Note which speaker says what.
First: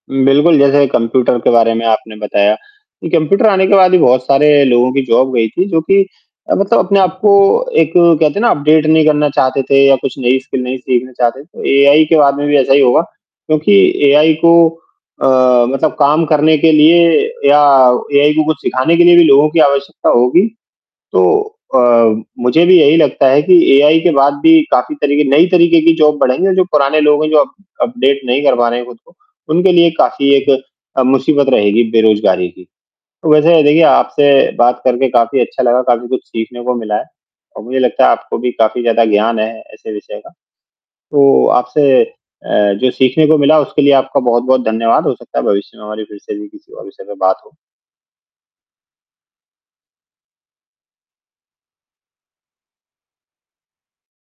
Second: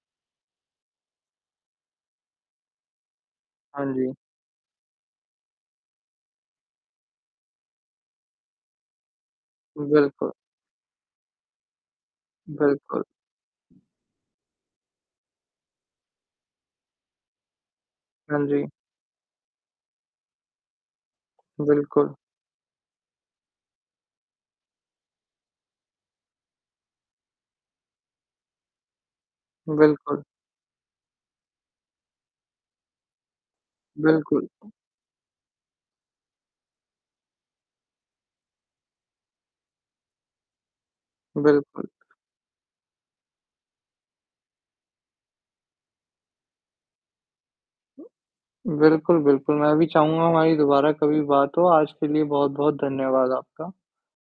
Speaker 1: बिल्कुल, जैसे कंप्यूटर के बारे में आपने बताया कि कंप्यूटर आने के
Speaker 2: हाँ
Speaker 1: बाद भी
Speaker 2: जी।
Speaker 1: बहुत सारे लोगों की जॉब गई थी, जो कि मतलब अपने आप को एक कहते हैं ना अपडेट नहीं करना चाहते थे या कुछ
Speaker 2: बिल्कुल।
Speaker 1: नई स्किल नहीं सीखना चाहते, तो एआई के बाद में भी ऐसा ही होगा
Speaker 2: बिल्कुल।
Speaker 1: क्योंकि एआई को अ, मतलब काम करने के लिए या एआई को
Speaker 2: हाँ
Speaker 1: कुछ
Speaker 2: जी।
Speaker 1: सिखाने के लिए भी लोगों की आवश्यकता होगी, तो अ,
Speaker 2: बिल्कुल।
Speaker 1: मुझे भी यही लगता है कि एआई के बाद भी काफ़ी तरीके नई तरीके की जॉब बढ़ेंगी और जो पुराने लोग हैं, जो अप अपडेट नहीं कर पा रहे हैं खुद को, उनके लिए
Speaker 2: बिल्कुल।
Speaker 1: काफ़ी एक अ, मुसीबत रहेगी बेरोज़गारी की। वैसे देखिए आपसे
Speaker 2: बिल्कुल।
Speaker 1: बात करके काफ़ी अच्छा लगा, काफ़ी कुछ सीखने को मिला है और मुझे लगता है आपको भी काफ़ी ज़्यादा ज्ञान है, ऐसे विषय का, तो
Speaker 2: बिल्कुल।
Speaker 1: आपसे अ, जो सीखने को मिला उसके लिए आपका बहुत-बहुत धन्यवाद, हो सकता है भविष्य में हमारी फ़िर से भी किसी और विषय में बात हो।
Speaker 2: बिल्कुल, बिल्कुल। मैं भी चाहूँगा हमारी दोबारा कभी बात हो, आज के लिए बहुत-बहुत धन्यवाद आपका।